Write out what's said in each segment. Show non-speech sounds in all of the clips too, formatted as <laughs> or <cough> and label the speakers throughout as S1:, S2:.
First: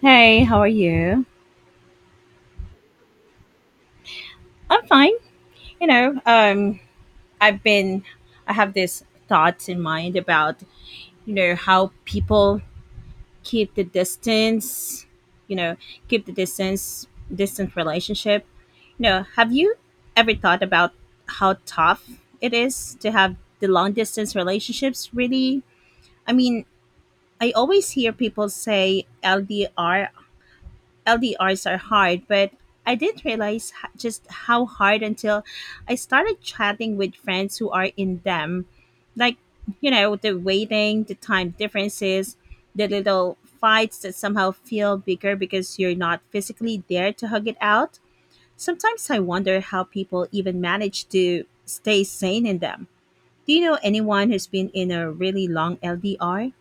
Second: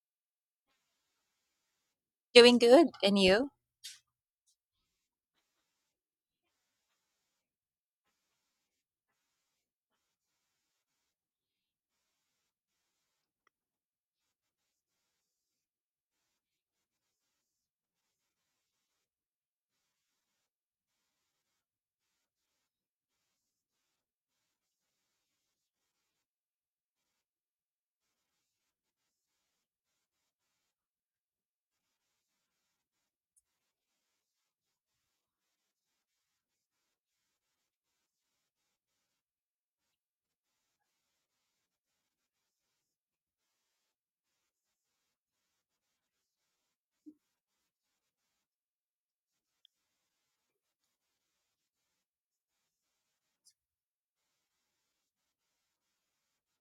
S1: Hey, how are you?
S2: Doing good. And you?
S1: I'm fine. You know, um, I've been, I have this thoughts in mind about, you know, how people keep the distance, you know, keep the distance, distant relationship. You know, have you ever thought about how tough it is to have the long distance relationships? Really? I mean, I always hear people say LDRs are hard, but I didn't realize just how hard until I started chatting with friends who are in them. Like, you know, the waiting, the time differences, the little fights that somehow feel bigger because you're not physically there to hug it out. Sometimes I wonder how people even manage to stay sane in them. Do you know anyone who's been in a really long LDR?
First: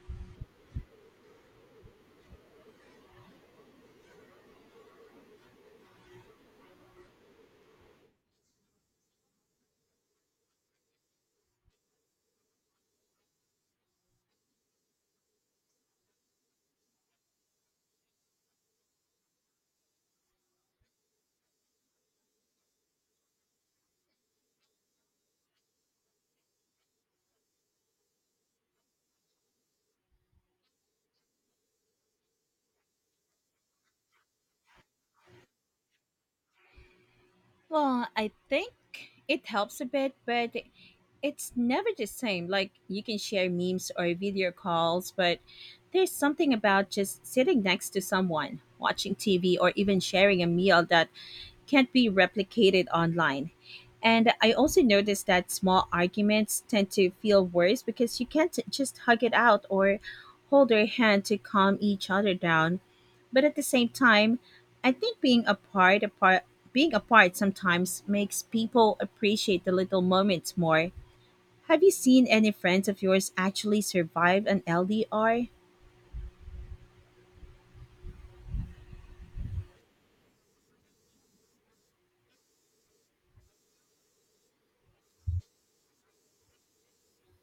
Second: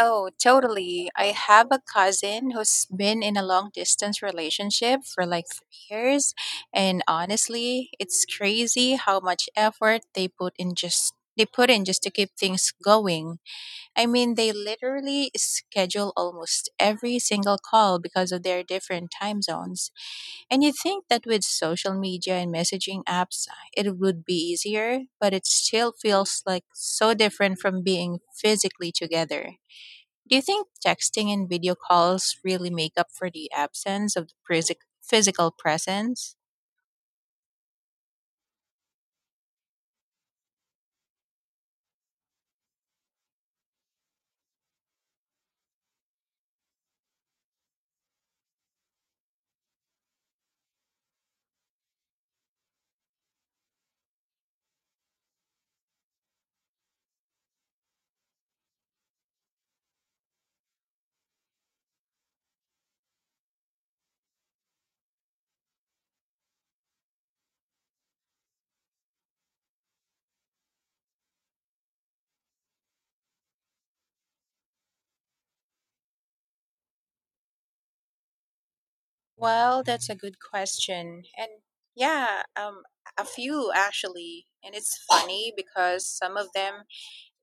S2: Oh, totally. I have a cousin who's been in a long distance relationship for like 3 years. And honestly, it's crazy how much effort they put in just to keep things going. I mean, they literally schedule almost every single call because of their different time zones. And you'd think that with social media and messaging apps, it would be easier, but it still feels like so different from being physically together. Do you think texting and video calls really make up for the absence of the physical presence?
S1: Well, I think it helps a bit, but it's never the same. Like you can share memes or video calls, but there's something about just sitting next to someone, watching TV, or even sharing a meal that can't be replicated online. And I also noticed that small arguments tend to feel worse because you can't just hug it out or hold your hand to calm each other down. But at the same time, I think being apart sometimes makes people appreciate the little moments more. Have you seen any friends of yours actually survive an LDR?
S2: Well, that's a good question. And yeah, a few actually. And it's funny because some of them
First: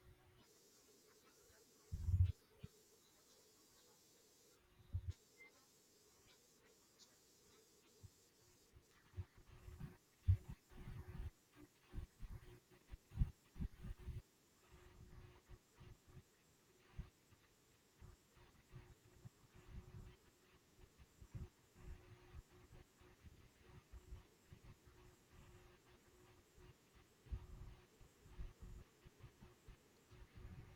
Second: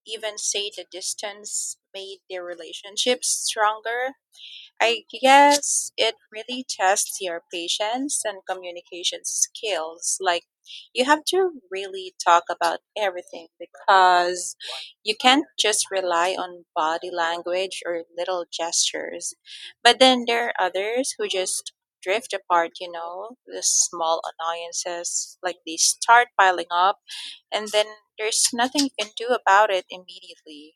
S2: even say the distance made their relationships stronger. I guess it really tests your patience and communication skills. Like, you have to really talk about everything because you can't just rely on body language or little gestures. But then there are others who just drift apart, the small annoyances, like they start piling up, and then there's nothing you can do about it immediately.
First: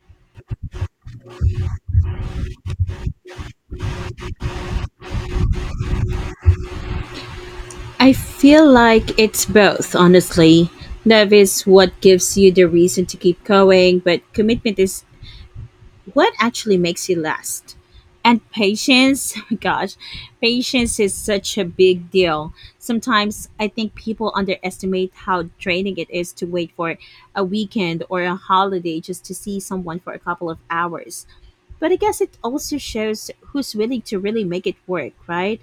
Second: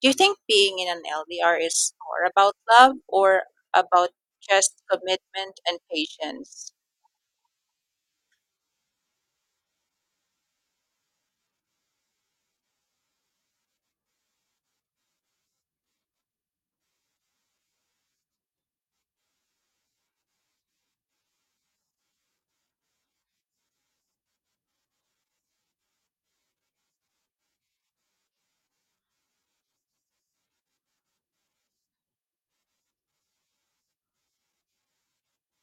S2: Do you think being in an LDR is more about love or about just commitment and patience?
S1: I feel like it's both, honestly. Love is what gives you the reason to keep going, but commitment is what actually makes you last. And patience, <laughs> gosh, patience is such a big deal. Sometimes I think people underestimate how draining it is to wait for a weekend or a holiday just to see someone for a couple of hours. But I guess it also shows who's willing to really make it work, right?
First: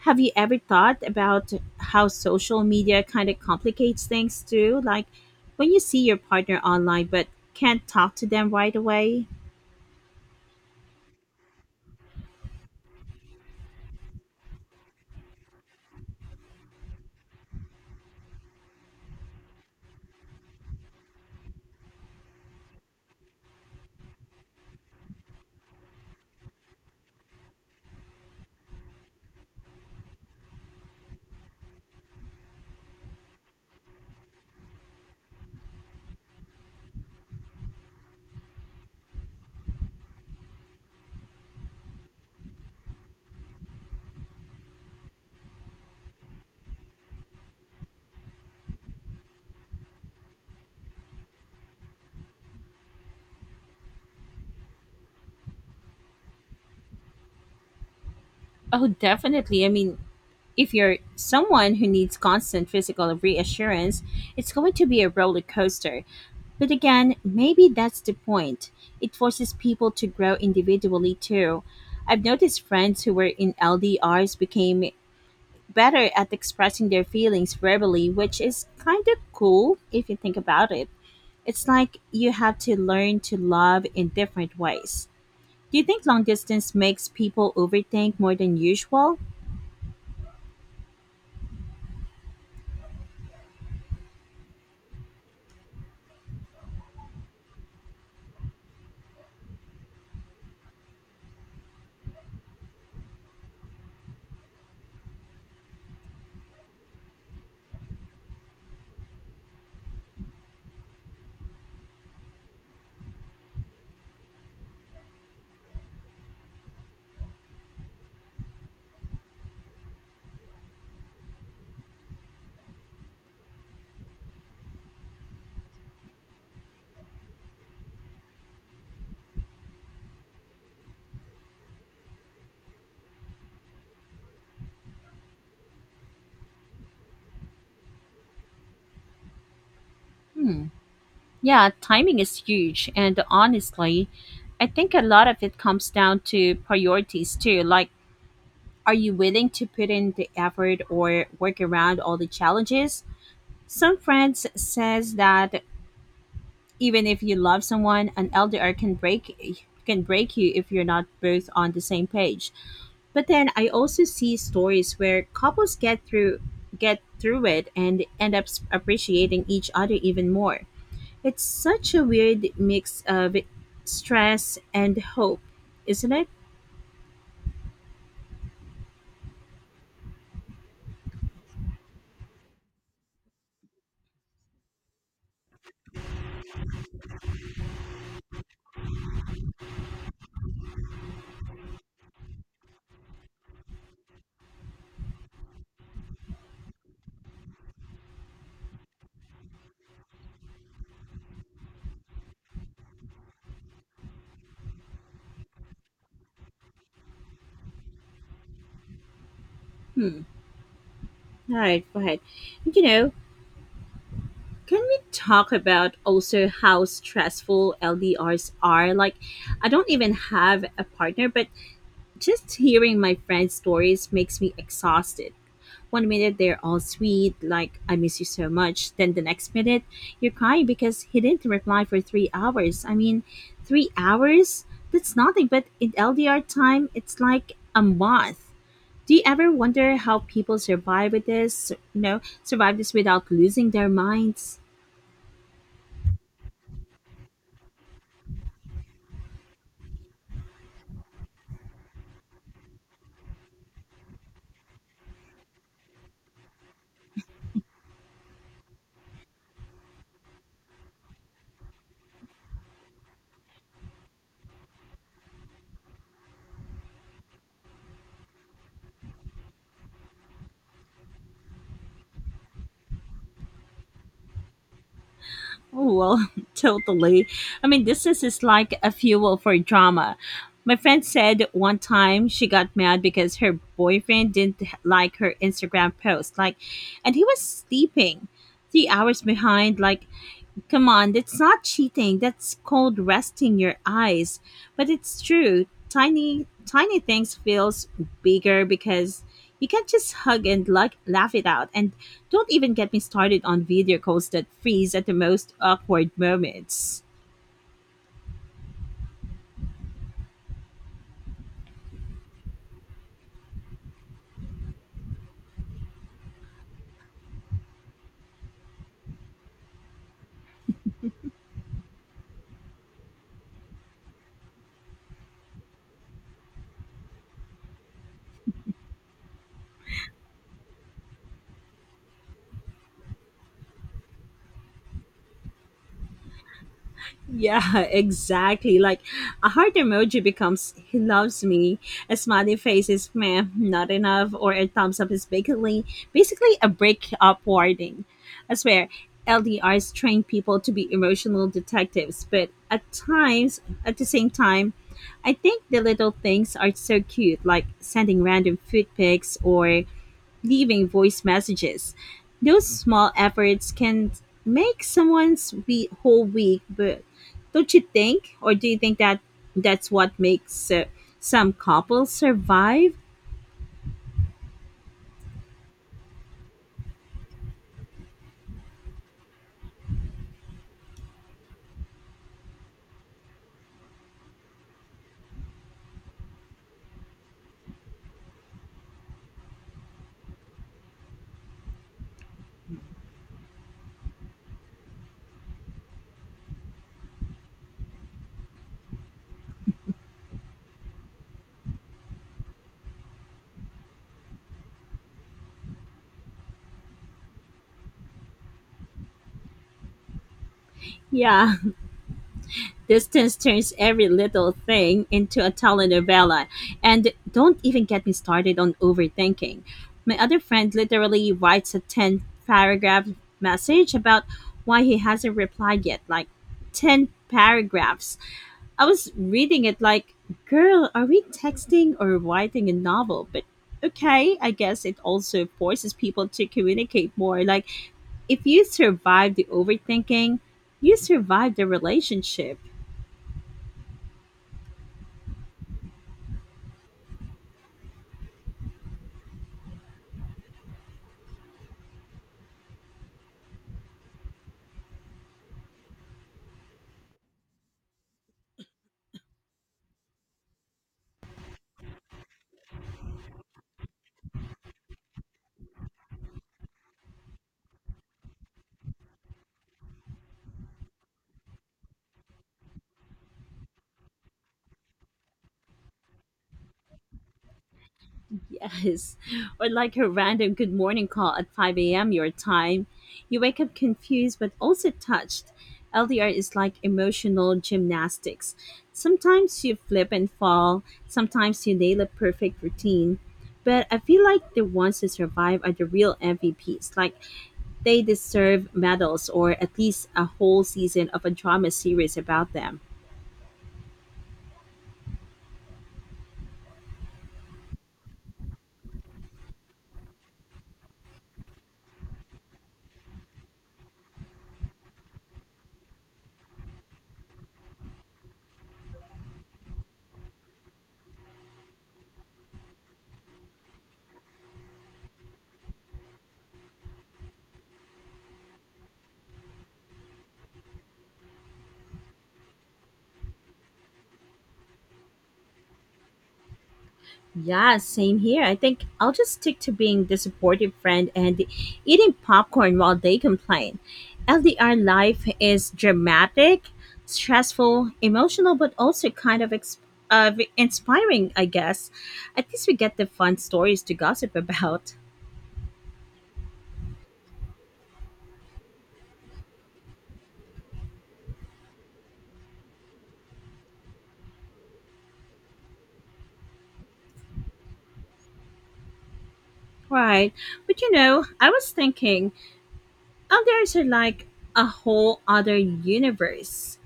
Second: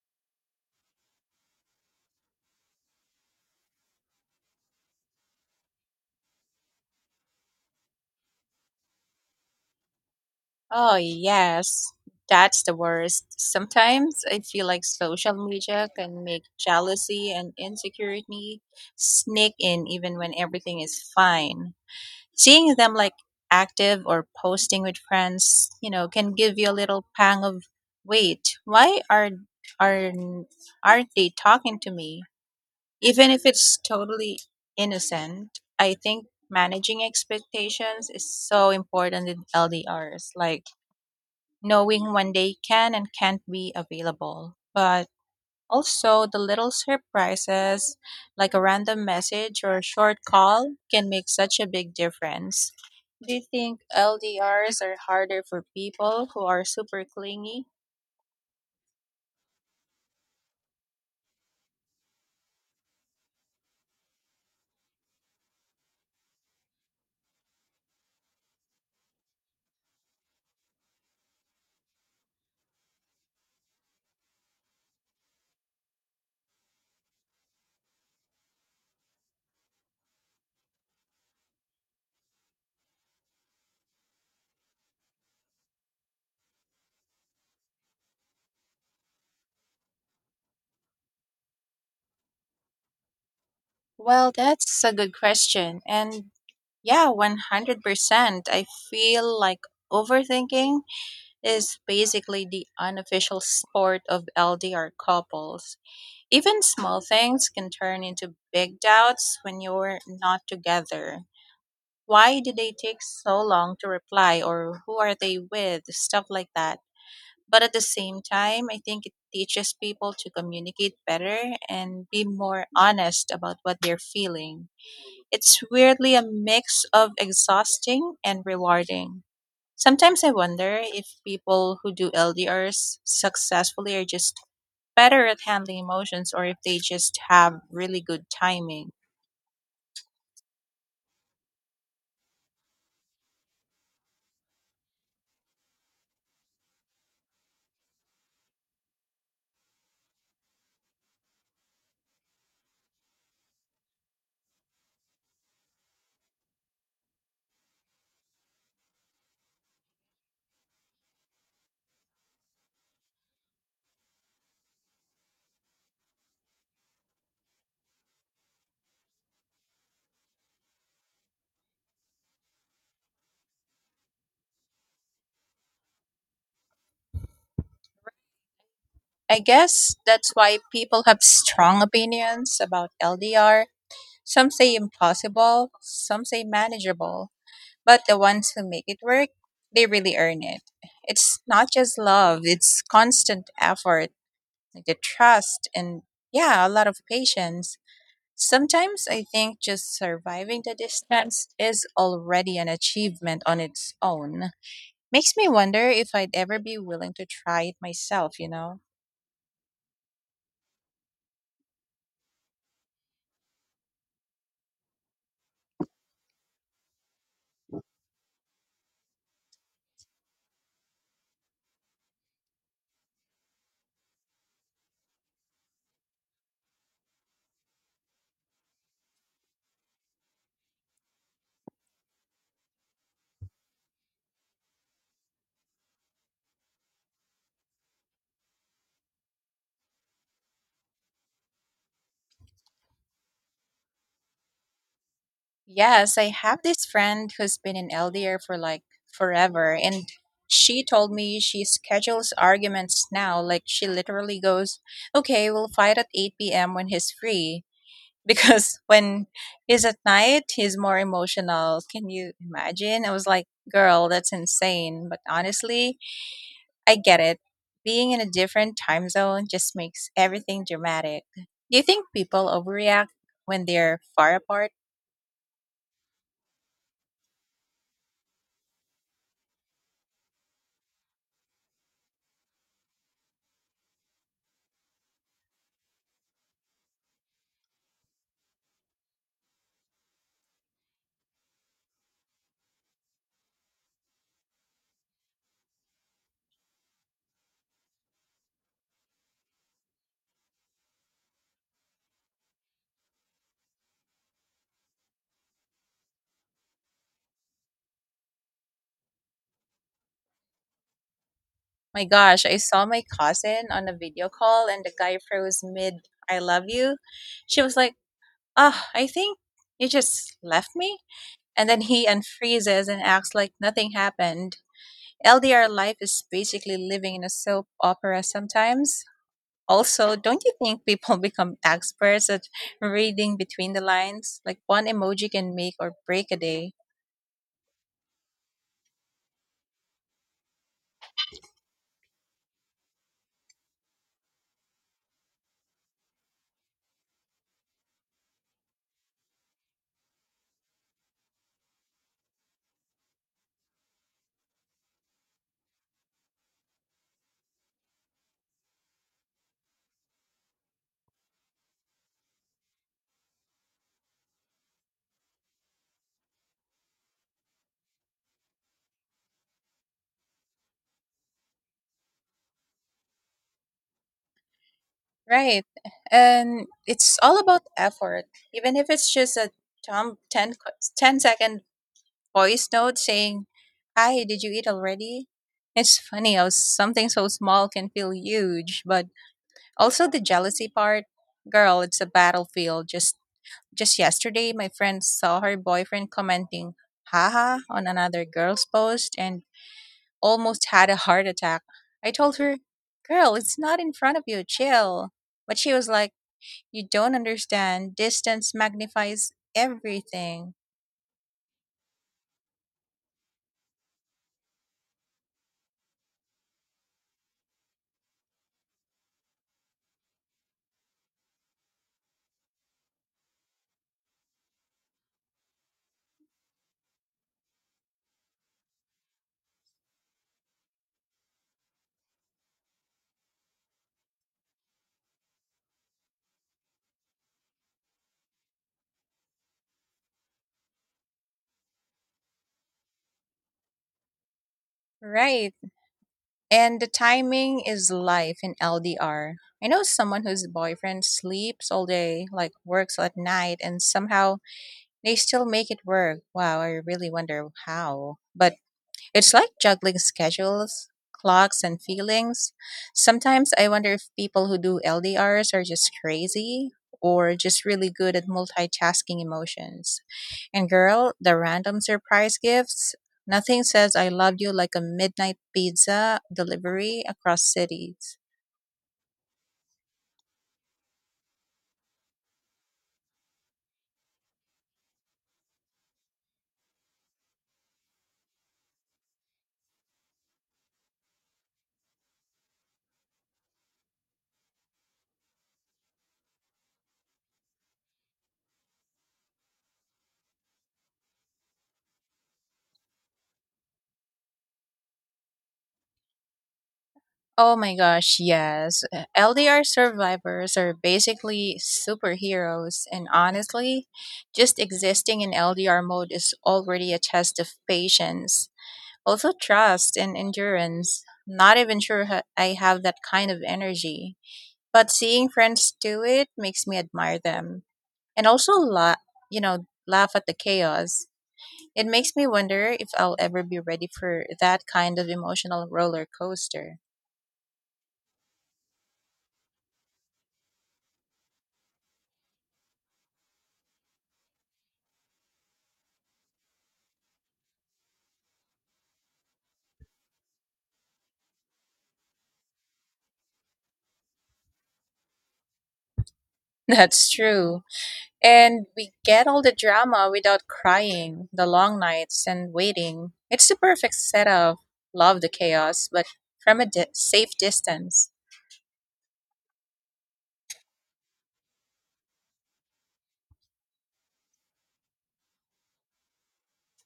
S1: Have you ever thought about how social media kind of complicates things too? Like when you see your partner online but can't talk to them right away?
S2: Oh, yes. That's the worst. Sometimes I feel like social media can make jealousy and insecurity sneak in even when everything is fine. Seeing them like active or posting with friends, can give you a little pang of wait, why are aren't they talking to me? Even if it's totally innocent, I think managing expectations is so important in LDRs, like knowing when they can and can't be available. But also, the little surprises, like a random message or a short call, can make such a big difference. Do you think LDRs are harder for people who are super clingy?
S1: Oh, definitely. I mean, if you're someone who needs constant physical reassurance, it's going to be a roller coaster. But again, maybe that's the point. It forces people to grow individually too. I've noticed friends who were in LDRs became better at expressing their feelings verbally, which is kind of cool if you think about it. It's like you have to learn to love in different ways. Do you think long distance makes people overthink more than usual?
S2: Well, that's a good question. And yeah, 100%. I feel like overthinking is basically the unofficial sport of LDR couples. Even small things can turn into big doubts when you're not together. Why did they take so long to reply, or who are they with? Stuff like that. But at the same time, I think it teaches people to communicate better and be more honest about what they're feeling. It's weirdly a mix of exhausting and rewarding. Sometimes I wonder if people who do LDRs successfully are just better at handling emotions, or if they just have really good timing.
S1: Yeah, timing is huge, and honestly, I think a lot of it comes down to priorities too. Like, are you willing to put in the effort or work around all the challenges? Some friends says that even if you love someone, an LDR can break you if you're not both on the same page. But then I also see stories where couples get through it and end up appreciating each other even more. It's such a weird mix of stress and hope, isn't it?
S2: I guess that's why people have strong opinions about LDR. Some say impossible, some say manageable, but the ones who make it work, they really earn it. It's not just love, it's constant effort, like the trust and, yeah, a lot of patience. Sometimes I think just surviving the distance is already an achievement on its own. Makes me wonder if I'd ever be willing to try it myself, you know?
S1: All right, go ahead. You know, can we talk about also how stressful LDRs are? Like, I don't even have a partner, but just hearing my friends' stories makes me exhausted. One minute they're all sweet, like, I miss you so much. Then the next minute, you're crying because he didn't reply for 3 hours. I mean, 3 hours? That's nothing, but in LDR time, it's like a month. Do you ever wonder how people survive with this? You know, survive this without losing their minds?
S2: Yes, I have this friend who's been in LDR for like forever, and she told me she schedules arguments now. Like, she literally goes, okay, we'll fight at 8 p.m. when he's free, because when he's at night, he's more emotional. Can you imagine? I was like, girl, that's insane. But honestly, I get it. Being in a different time zone just makes everything dramatic. Do you think people overreact when they're far apart?
S1: Oh, well, <laughs> totally. I mean, this is like a fuel for drama. My friend said one time she got mad because her boyfriend didn't like her Instagram post, like, and he was sleeping 3 hours behind, like, come on, that's not cheating. That's called resting your eyes. But it's true. Tiny things feels bigger because you can't just hug and like laugh it out. And don't even get me started on video calls that freeze at the most awkward moments.
S2: My gosh, I saw my cousin on a video call and the guy froze mid I love you. She was like, oh, I think you just left me. And then he unfreezes and acts like nothing happened. LDR life is basically living in a soap opera sometimes. Also, don't you think people <laughs> become experts at reading between the lines? Like, one emoji can make or break a day.
S1: Yeah, <laughs> exactly. Like a heart emoji becomes he loves me, a smiley face is meh, not enough, or a thumbs up is basically a breakup warning. I swear, LDRs train people to be emotional detectives, but at the same time, I think the little things are so cute, like sending random food pics or leaving voice messages. Those small efforts can make someone's we whole week, but don't you think? Or do you think that that's what makes some couples survive?
S2: Right. And it's all about effort. Even if it's just a 10, 10-second voice note saying, hi, did you eat already? It's funny how something so small can feel huge, but also the jealousy part. Girl, it's a battlefield. Just yesterday, my friend saw her boyfriend commenting haha on another girl's post and almost had a heart attack. I told her, girl, it's not in front of you, chill. But she was like, you don't understand. Distance magnifies everything.
S1: Yeah, <laughs> distance turns every little thing into a telenovela. And don't even get me started on overthinking. My other friend literally writes a 10 paragraph message about why he hasn't replied yet, like 10 paragraphs. I was reading it like, girl, are we texting or writing a novel? But okay, I guess it also forces people to communicate more. Like, if you survive the overthinking, you survive the relationship.
S2: Right. And the timing is life in LDR. I know someone whose boyfriend sleeps all day, like works at night, and somehow they still make it work. Wow, I really wonder how. But it's like juggling schedules, clocks, and feelings. Sometimes I wonder if people who do LDRs are just crazy or just really good at multitasking emotions. And girl, the random surprise gifts. Nothing says I love you like a midnight pizza delivery across cities.
S1: Yes. <laughs> Or like a random good morning call at 5 a.m. your time. You wake up confused but also touched. LDR is like emotional gymnastics. Sometimes you flip and fall, sometimes you nail a perfect routine. But I feel like the ones who survive are the real MVPs. Like they deserve medals or at least a whole season of a drama series about them.
S2: Oh my gosh, yes. LDR survivors are basically superheroes, and honestly, just existing in LDR mode is already a test of patience, also trust and endurance. Not even sure I have that kind of energy, but seeing friends do it makes me admire them and also laugh at the chaos. It makes me wonder if I'll ever be ready for that kind of emotional roller coaster.
S1: Yeah, same here. I think I'll just stick to being the supportive friend and eating popcorn while they complain. LDR life is dramatic, stressful, emotional, but also kind of of inspiring, I guess. At least we get the fun stories to gossip <laughs> about.
S2: <laughs> That's true. And we get all the drama without crying, the long nights and waiting. It's the perfect setup. Love the chaos, but from a safe distance.
S1: Right. But you know, I was thinking LDRs are like a whole other universe.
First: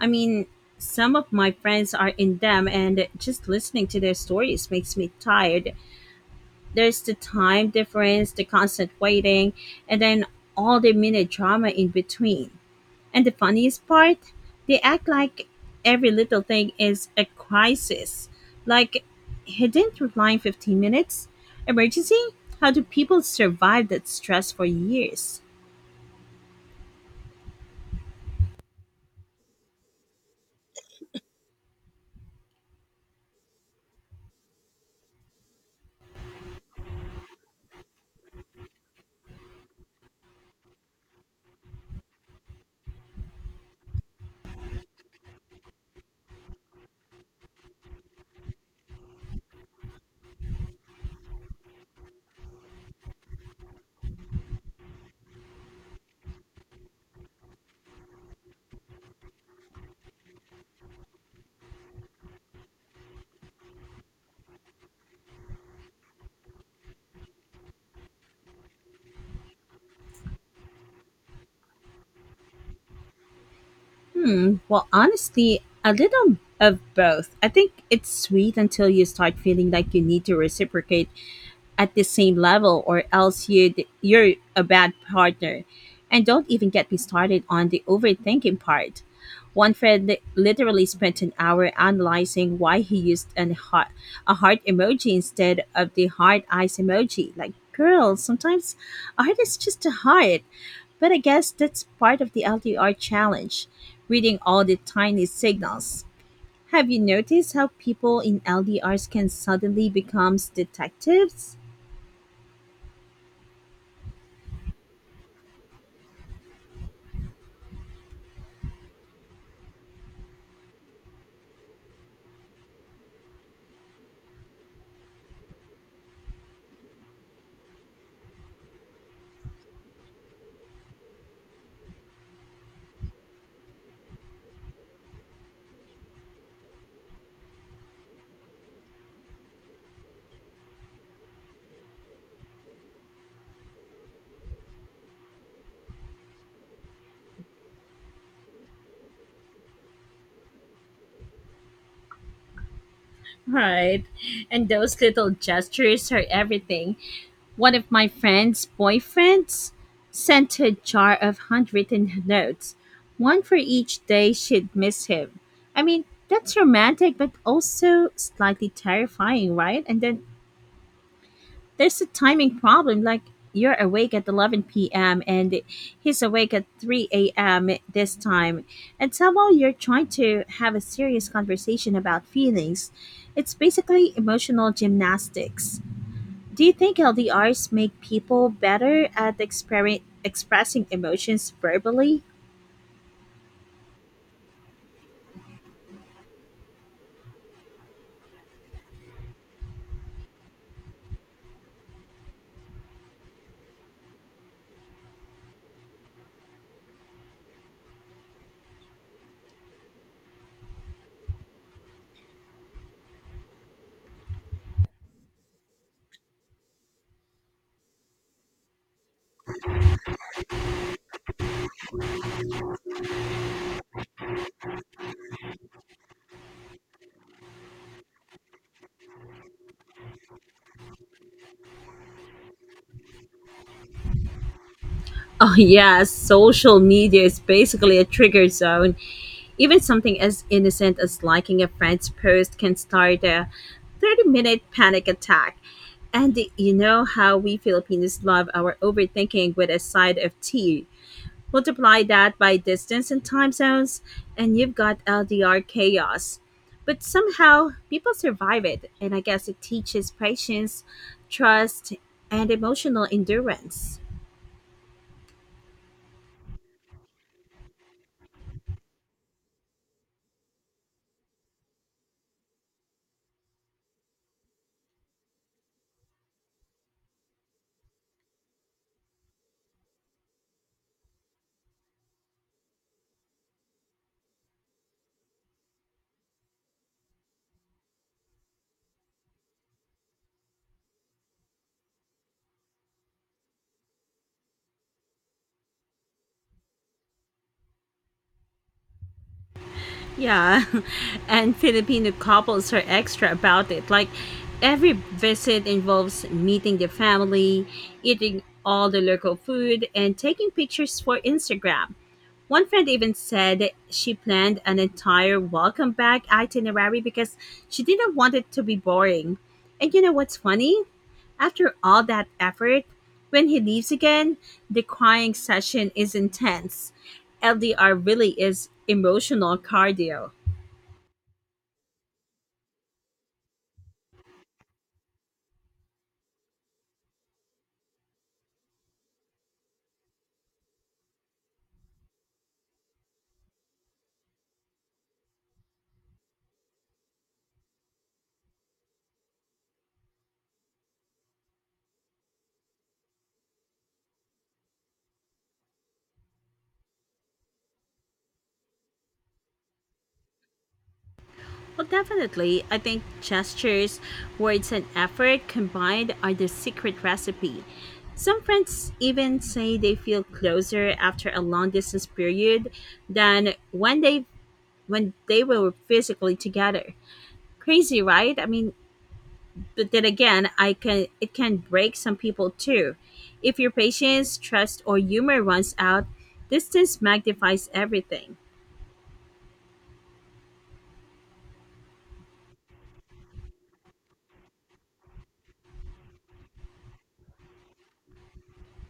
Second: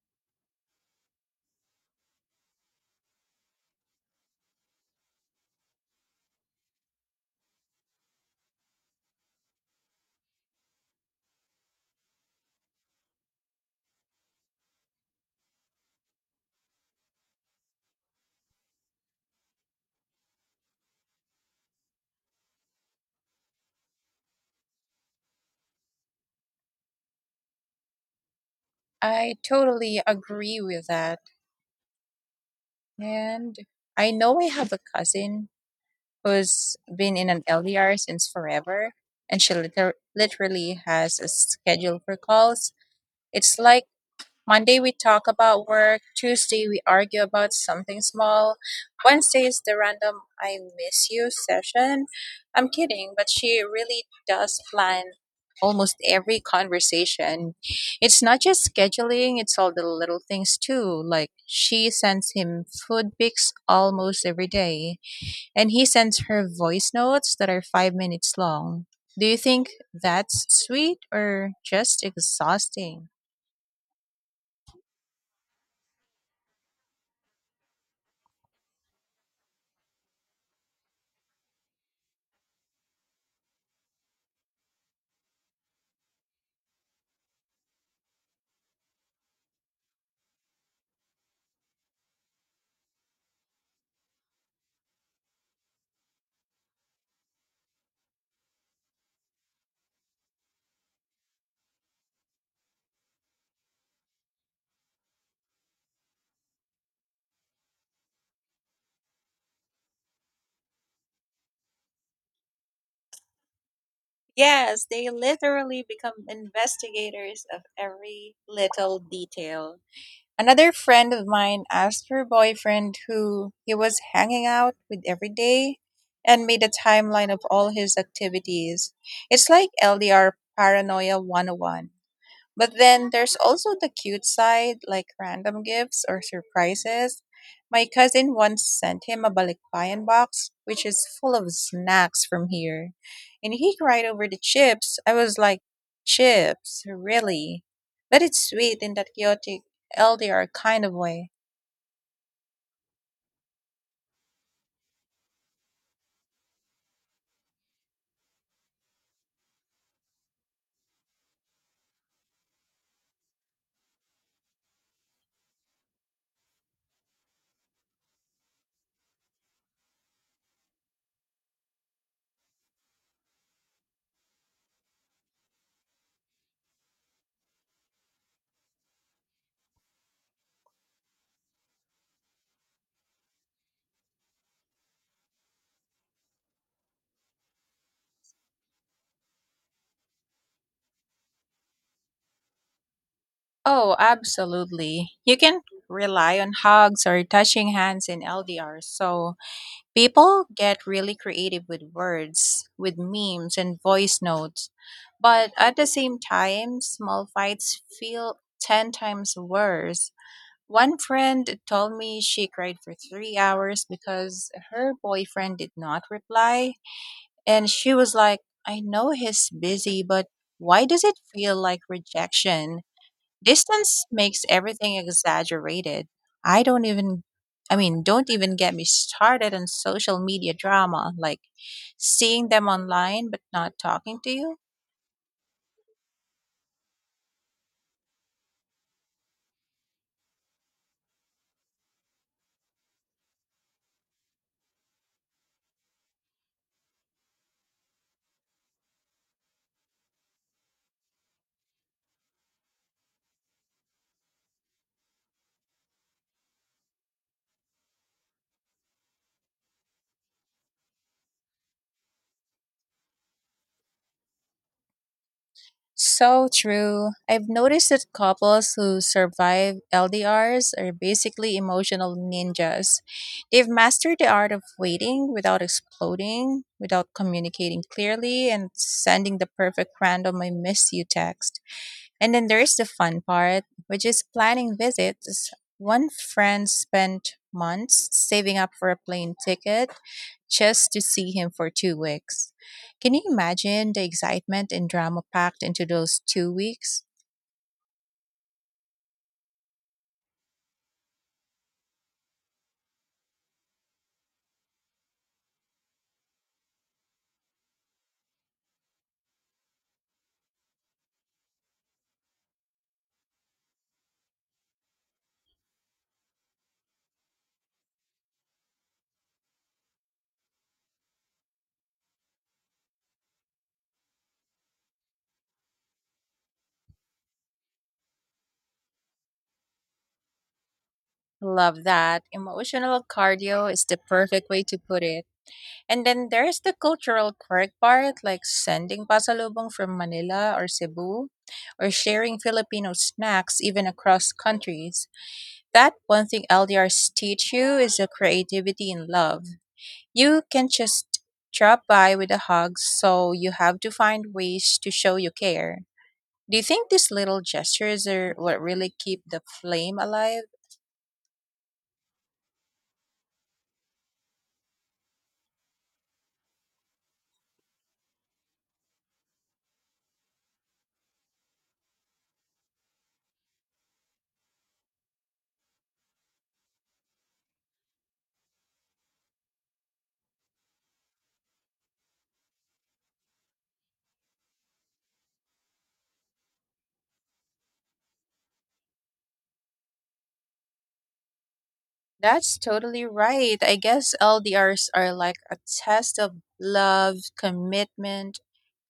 S1: I mean, some of my friends are in them, and just listening to their stories makes me tired. There's the time difference, the constant waiting, and then all the minute drama in between. And the funniest part, they act like every little thing is a crisis. Like, he didn't reply in 15 minutes? Emergency? How do people survive that stress for years?
S2: I totally agree with that. And I know, I have a cousin who's been in an LDR since forever, and she literally has a schedule for calls. It's like, Monday, we talk about work. Tuesday, we argue about something small. Wednesday is the random I miss you session. I'm kidding, but she really does plan almost every conversation. It's not just scheduling, it's all the little things too. Like, she sends him food pics almost every day, and he sends her voice notes that are 5 minutes long. Do you think that's sweet or just exhausting?
S1: Hmm. Well, honestly, a little of both. I think it's sweet until you start feeling like you need to reciprocate at the same level or else you you're a bad partner. And don't even get me started on the overthinking part. One friend literally spent an hour analyzing why he used a heart emoji instead of the heart eyes emoji. Like, girl, sometimes a heart is just a heart. But I guess that's part of the LDR challenge, reading all the tiny signals. Have you noticed how people in LDRs can suddenly become detectives?
S2: Yes, they literally become investigators of every little detail. Another friend of mine asked her boyfriend who he was hanging out with every day and made a timeline of all his activities. It's like LDR Paranoia 101. But then there's also the cute side, like random gifts or surprises. My cousin once sent him a balikpayan box, which is full of snacks from here. And he cried over the chips. I was like, chips? Really? But it's sweet in that chaotic LDR kind of way.
S1: Right. And those little gestures are everything. One of my friend's boyfriends sent a jar of handwritten notes, one for each day she'd miss him. I mean, that's romantic, but also slightly terrifying, right? And then there's a timing problem. Like you're awake at 11 p.m. and he's awake at 3 a.m. this time, and somehow you're trying to have a serious conversation about feelings. It's basically emotional gymnastics. Do you think LDRs make people better at expressing emotions verbally?
S2: Oh, absolutely. You can rely on hugs or touching hands in LDR, so people get really creative with words, with memes and voice notes, but at the same time, small fights feel 10 times worse. One friend told me she cried for 3 hours because her boyfriend did not reply, and she was like, I know he's busy, but why does it feel like rejection? Distance makes everything exaggerated. I don't even, I mean, don't even get me started on social media drama, like seeing them online but not talking to you.
S1: Oh, yeah, social media is basically a trigger zone. Even something as innocent as liking a friend's post can start a 30-minute panic attack. And you know how we Filipinos love our overthinking with a side of tea. Multiply that by distance and time zones, and you've got LDR chaos. But somehow, people survive it, and I guess it teaches patience, trust, and emotional endurance.
S2: So true. I've noticed that couples who survive LDRs are basically emotional ninjas. They've mastered the art of waiting without exploding, without communicating clearly, and sending the perfect random I miss you text. And then there is the fun part, which is planning visits. One friend spent months saving up for a plane ticket just to see him for 2 weeks. Can you imagine the excitement and drama packed into those 2 weeks?
S1: Yeah, <laughs> and Filipino couples are extra about it. Like every visit involves meeting the family, eating all the local food, and taking pictures for Instagram. One friend even said she planned an entire welcome back itinerary because she didn't want it to be boring. And you know what's funny? After all that effort, when he leaves again, the crying session is intense. LDR really is emotional cardio.
S2: Love that. Emotional cardio is the perfect way to put it. And then there's the cultural quirk part, like sending pasalubong from Manila or Cebu, or sharing Filipino snacks even across countries. That one thing LDRs teach you is the creativity and love. You can just drop by with a hug, so you have to find ways to show you care. Do you think these little gestures are what really keep the flame alive?
S1: Well, definitely, I think gestures, words, and effort combined are the secret recipe. Some friends even say they feel closer after a long distance period than when they were physically together. Crazy, right? I mean, but then again I can it can break some people too if your patience, trust or humor runs out. Distance magnifies everything.
S2: That's totally right. I guess LDRs are like a test of love, commitment,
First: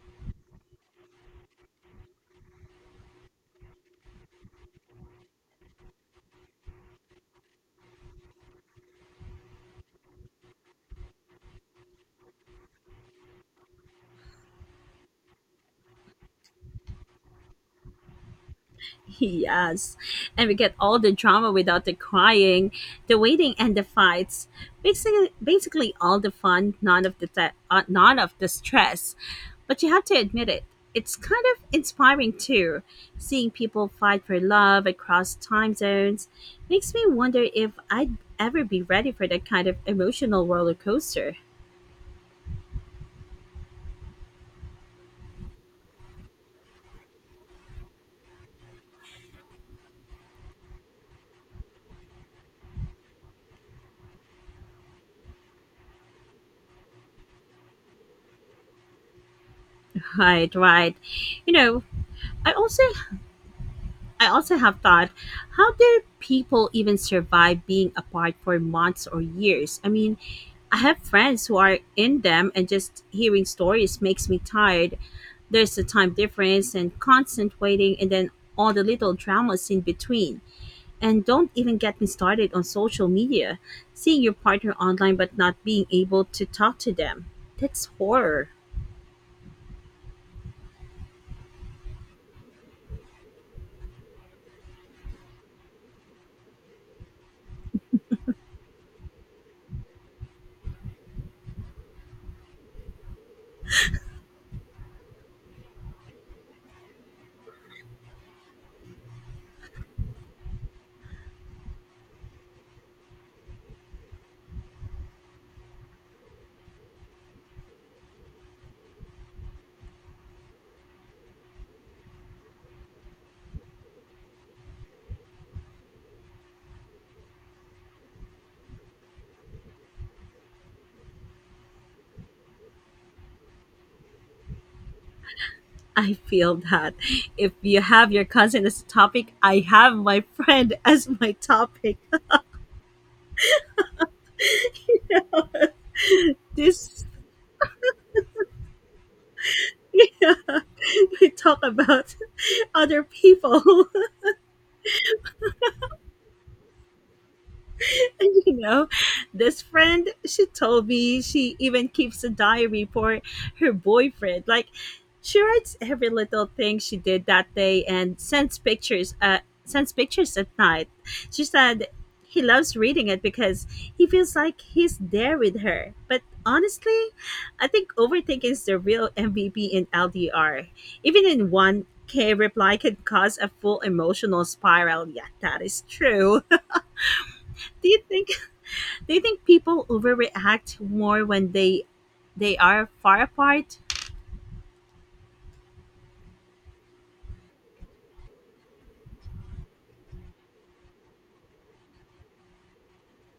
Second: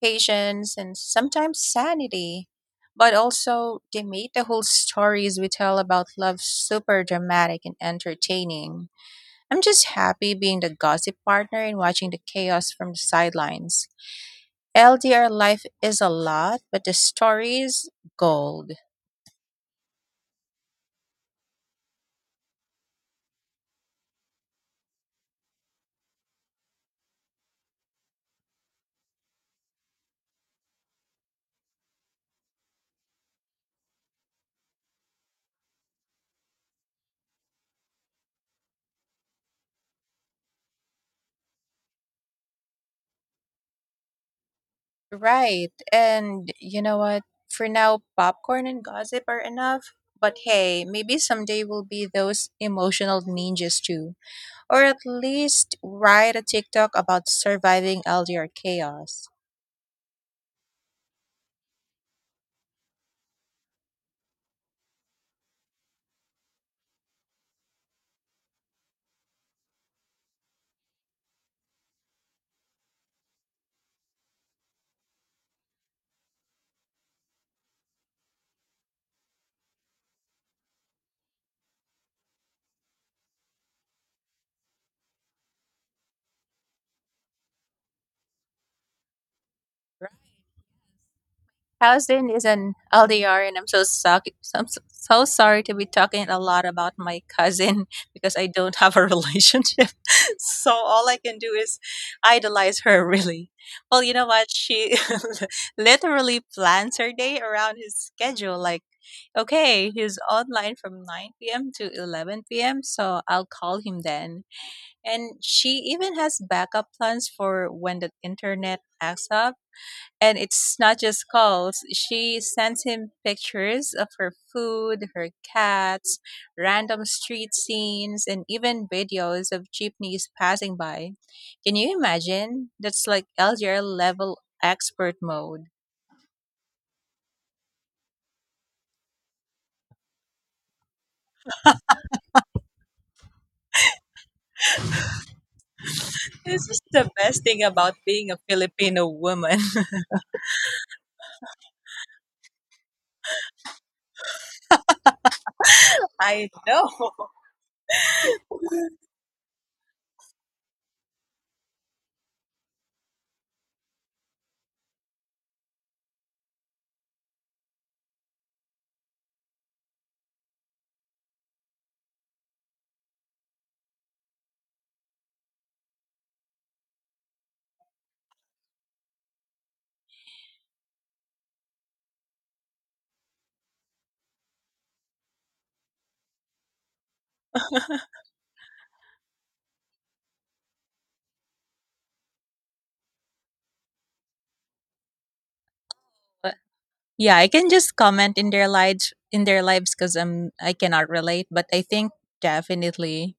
S2: patience, and sometimes sanity. But also, they made the whole stories we tell about love super dramatic and entertaining. I'm just happy being the gossip partner and watching the chaos from the sidelines. LDR life is a lot, but the stories, gold.
S1: <laughs> Yes. And we get all the drama without the crying, the waiting and the fights. Basically all the fun, none of the none of the stress. But you have to admit it. It's kind of inspiring too. Seeing people fight for love across time zones makes me wonder if I'd ever be ready for that kind of emotional roller coaster.
S2: Right. And you know what? For now, popcorn and gossip are enough. But hey, maybe someday we'll be those emotional ninjas too. Or at least write a TikTok about surviving LDR chaos.
S1: Right, right. You know, I also I also have thought, how do people even survive being apart for months or years? I mean, I have friends who are in them, and just hearing stories makes me tired. There's the time difference and constant waiting, and then all the little dramas in between. And don't even get me started on social media, seeing your partner online but not being able to talk to them. That's horror.
S2: Right. Houston is an LDR, and I'm so suck. So, I'm so sorry to be talking a lot about my cousin <laughs> because I don't have a relationship. <laughs> So all I can do is idolize her. Really, well, you know what? She <laughs> literally plans her day around his schedule. Like, okay, he's online from 9 p.m. to 11 p.m., so I'll call him then. And she even has backup plans for when the internet acts up, and it's not just calls. She sends him pictures of her food, her cats, random street scenes, and even videos of jeepneys passing by. Can you imagine? That's like LDR level expert mode.
S1: I feel that if you have your cousin as a topic, I have my friend <laughs> as my topic. <laughs>
S2: This is
S1: This,
S2: the best thing about being a Filipino woman.
S1: <laughs> yeah, we talk about other people. <laughs>
S2: <laughs> I know.
S1: <laughs> you know, this friend, she told me she even keeps a diary for her boyfriend. Like, she writes every little thing she did that day and sends pictures. Sends pictures at night. She said he loves reading it because he feels like he's there with her. But honestly, I think overthinking is the real MVP in LDR. Even in one K reply can cause a full emotional spiral. Yeah, that is true. <laughs> Do you think do you think people overreact more when they are far apart?
S2: <laughs> Yeah, I can just comment in their lives because I cannot relate, but I think definitely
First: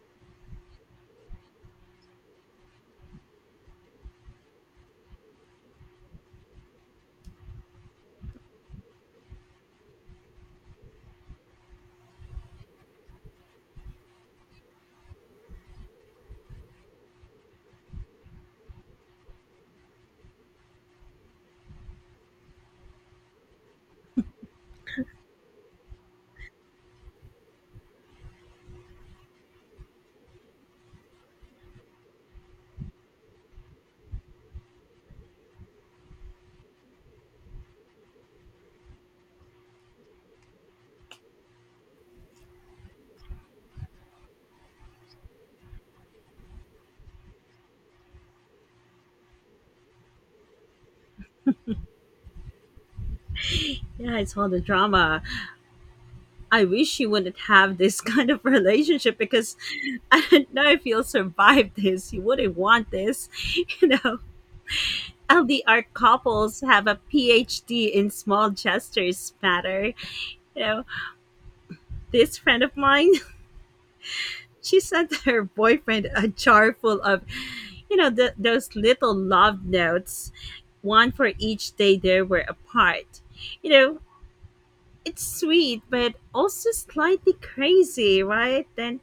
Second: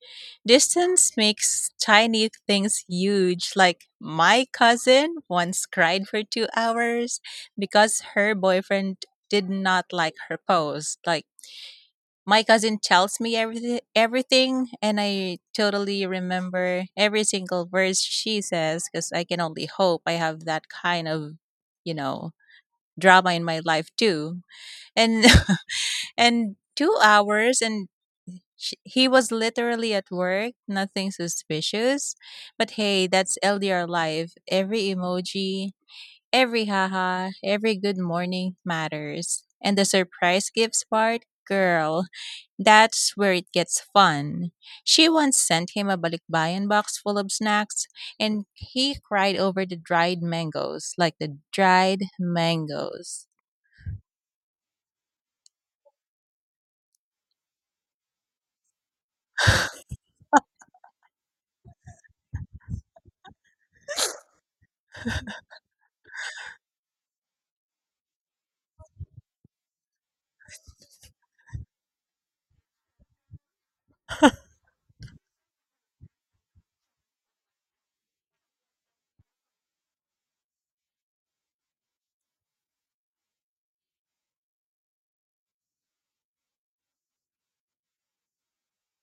S2: distance makes tiny things huge. Like, my cousin once cried for 2 hours because her boyfriend did not like her post. Like, my cousin tells me everything, everything, and I totally remember every single verse she says, because I can only hope I have that kind of, you know, drama in my life too. And <laughs> and 2 hours. And sh he was literally at work, nothing suspicious. But hey, that's LDR life. Every emoji, every haha, every good morning matters. And the surprise gifts part, girl, that's where it gets fun. She once sent him a balikbayan box full of snacks, and he cried over the dried mangoes. Like, the dried mangoes.
S1: Yeah, it's all the drama. I wish you wouldn't have this <laughs> kind of relationship because <laughs> I don't know if you'll survive this. You wouldn't want this, <laughs> you know. LDR couples have a PhD in small gestures matter. You know, this friend of mine she sent <laughs> her boyfriend a jar full of, those little love notes, one for each day they were apart. You know, it's sweet, but also slightly crazy, right? Then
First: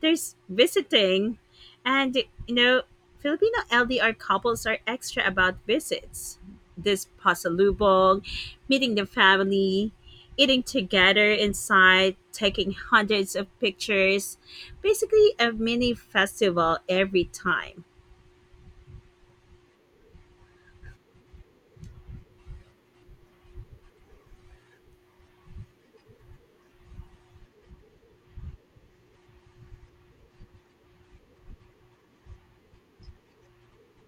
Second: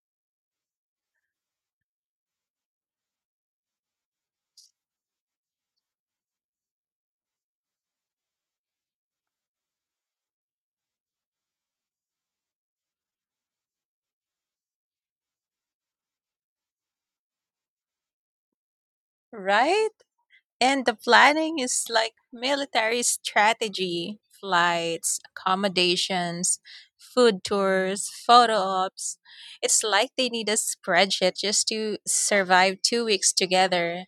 S1: there's visiting, and you know Filipino LDR couples are extra about visits. This pasalubong, meeting the family, eating together inside, taking hundreds of pictures, basically a mini festival every time.
S2: Right. And the planning is like military strategy, flights, accommodations, food tours, photo ops. It's like they need a spreadsheet just to survive 2 weeks together.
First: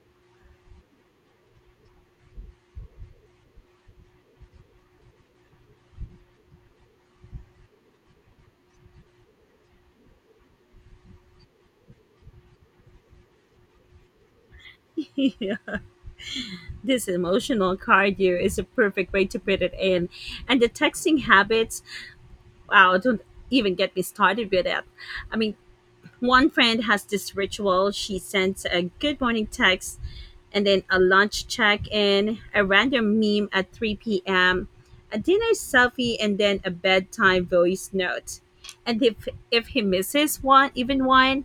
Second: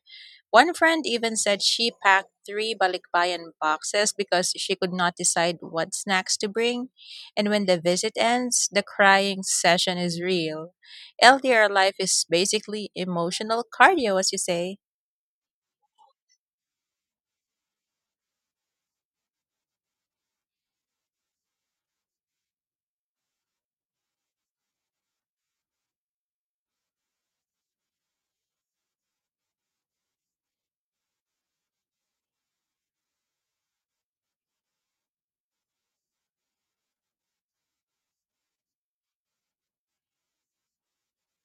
S2: One friend even said she packed three balikbayan boxes because she could not decide what snacks to bring. And when the visit ends, the crying session is real. LDR life is basically emotional cardio, as you say.
S1: <laughs> Yeah. This emotional cardio is a perfect way to put it in. And the texting habits, wow, don't even get me started with it. I mean, one friend has this ritual. She sends a good morning text and then a lunch check in, a random meme at 3 p.m., a dinner selfie, and then a bedtime voice note. And if he misses one, even one,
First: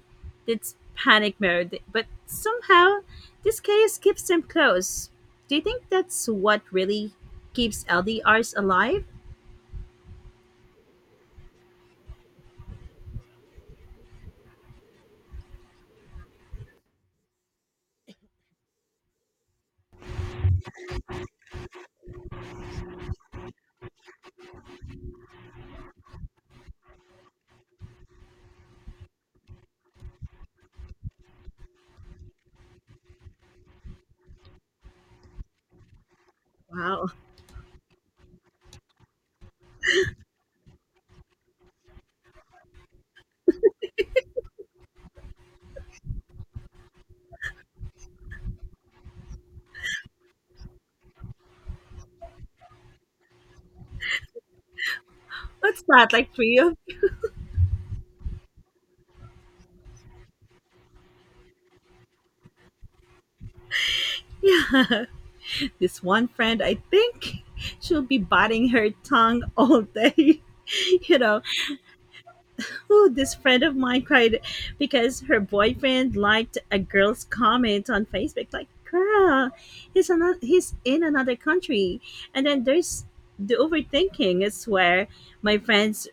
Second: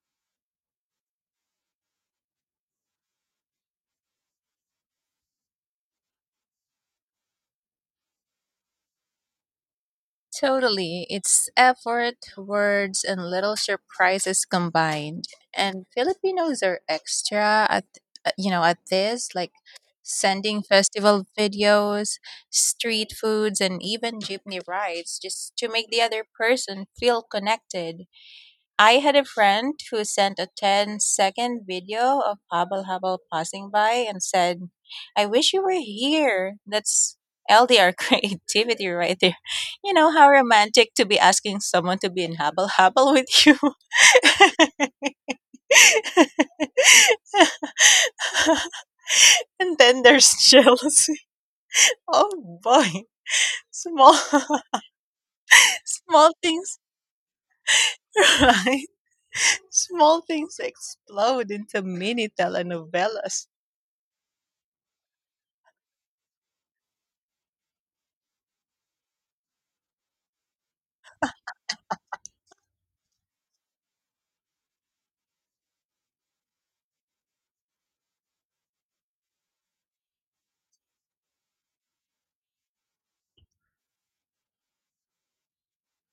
S1: it's panic mode. But somehow, this chaos keeps them close. Do you think that's what really keeps LDRs alive?
S2: Totally. It's effort, words, and little surprises combined. And Filipinos are extra at, you know, at this, like sending festival videos, street foods, and even jeepney rides just to make the other person feel connected. I had a friend who sent a ten-second video of Hubble Hubble passing by and said, I wish you were here.
S1: Wow,
S2: That's LDR <laughs> creativity right there. You know, how romantic to be asking someone to be in Hubble Hubble with you. <laughs> And then there's <laughs> jealousy. Oh boy. Small, <laughs>
S1: what's that
S2: small
S1: like for you?
S2: things, <laughs> right? Small things explode into mini telenovelas.
S1: <laughs> Yeah. This one friend, I think, <laughs> she'll be biting her tongue all day. <laughs> you know, oh, this friend of mine cried because her boyfriend liked a girl's comment on Facebook. Like, girl, he's in another country. And then there's the overthinking, is where my friends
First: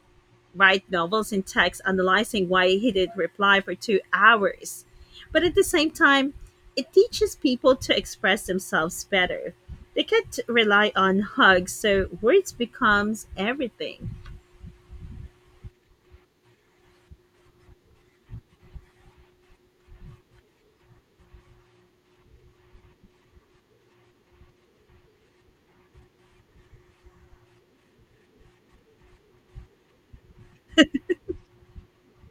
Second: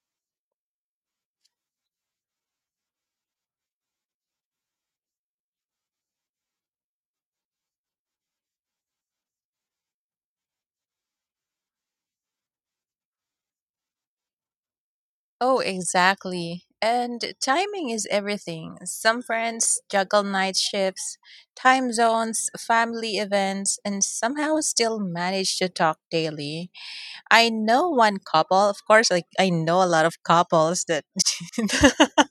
S1: write novels in text analyzing why he did not reply for 2 hours. But at the same time, it teaches people to express themselves better. They can't rely on hugs, so words becomes everything.
S2: Oh, exactly. And timing is everything. Some friends juggle night shifts, time zones, family events, and somehow still manage to talk daily. I know one couple, of course, like I know a lot of couples that <laughs>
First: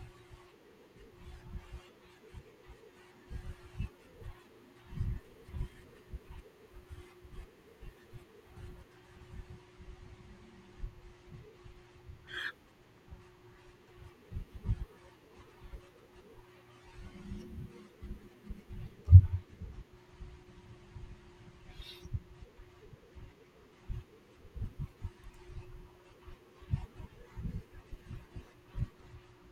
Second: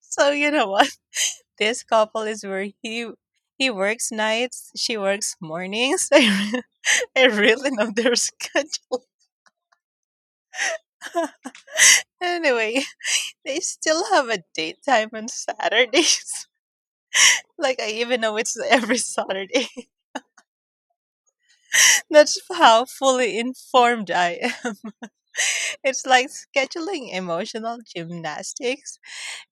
S2: so you know what? <laughs> This couple is where he works nights, she works mornings. <laughs> I really know their schedule. Anyway, <laughs> they still have a date time on Saturdays. Like, I even know it's every Saturday. <laughs> That's how fully informed I am. <laughs> It's like scheduling emotional gymnastics,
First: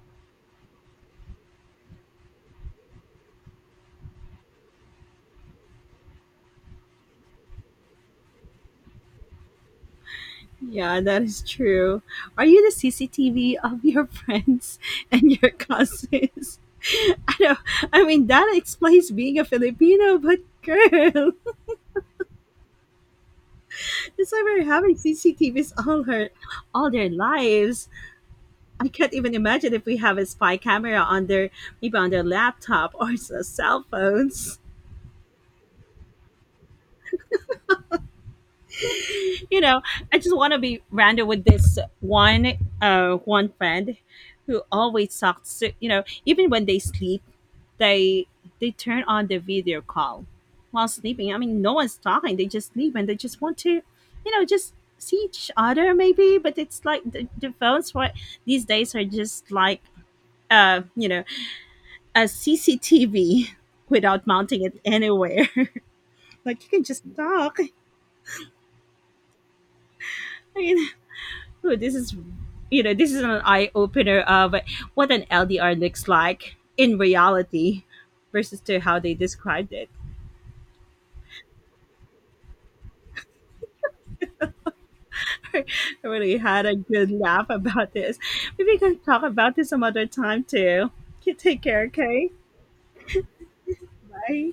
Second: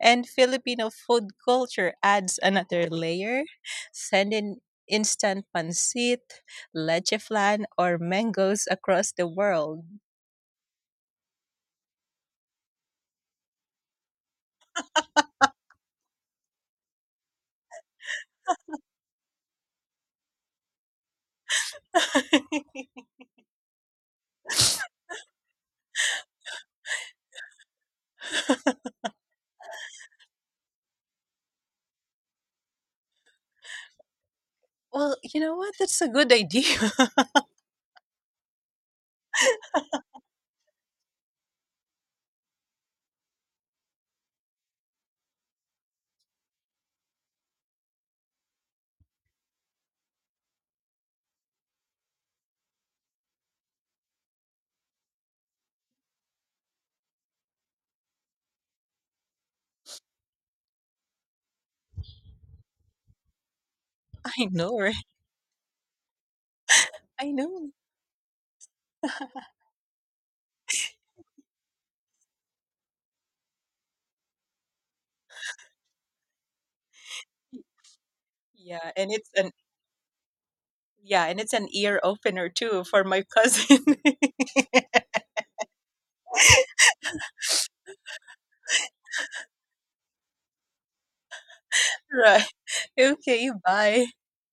S2: and Filipino food culture adds another layer. Send in instant pancit, leche flan, or mangoes across the world.
S1: Yeah, that is true. Are you the CCTV of your friends <laughs> and your cousins? <laughs> I know. I mean, that explains being a Filipino, but girl,
S2: <laughs>
S1: <laughs> it's like we're having CCTVs all their lives. I can't even imagine if we have a spy camera on their, maybe on their laptop or cell phones. <laughs>
S2: Well, you know what? That's a good idea. <laughs>
S1: You know, I just want to be random with this one friend who always talks. To, even when they sleep, they they turn on the video call while sleeping. I mean, no one's talking; they just sleep and they just want to, just see each other maybe. But it's like the phones for these days are just like uh you know a CCTV without
S2: I
S1: mounting
S2: know,
S1: it
S2: right?
S1: anywhere. <laughs> Like you can just
S2: I
S1: talk. I
S2: know. <laughs>
S1: mean, oh, this is, an eye opener of what an LDR looks like in reality versus to
S2: Yeah,
S1: how they described it.
S2: and it's an ear opener too for my cousin. <laughs>
S1: I really had a good laugh about this. Maybe we can talk about this some other time too. You take care, okay?
S2: Right. <laughs> Okay, bye.
S1: Bye.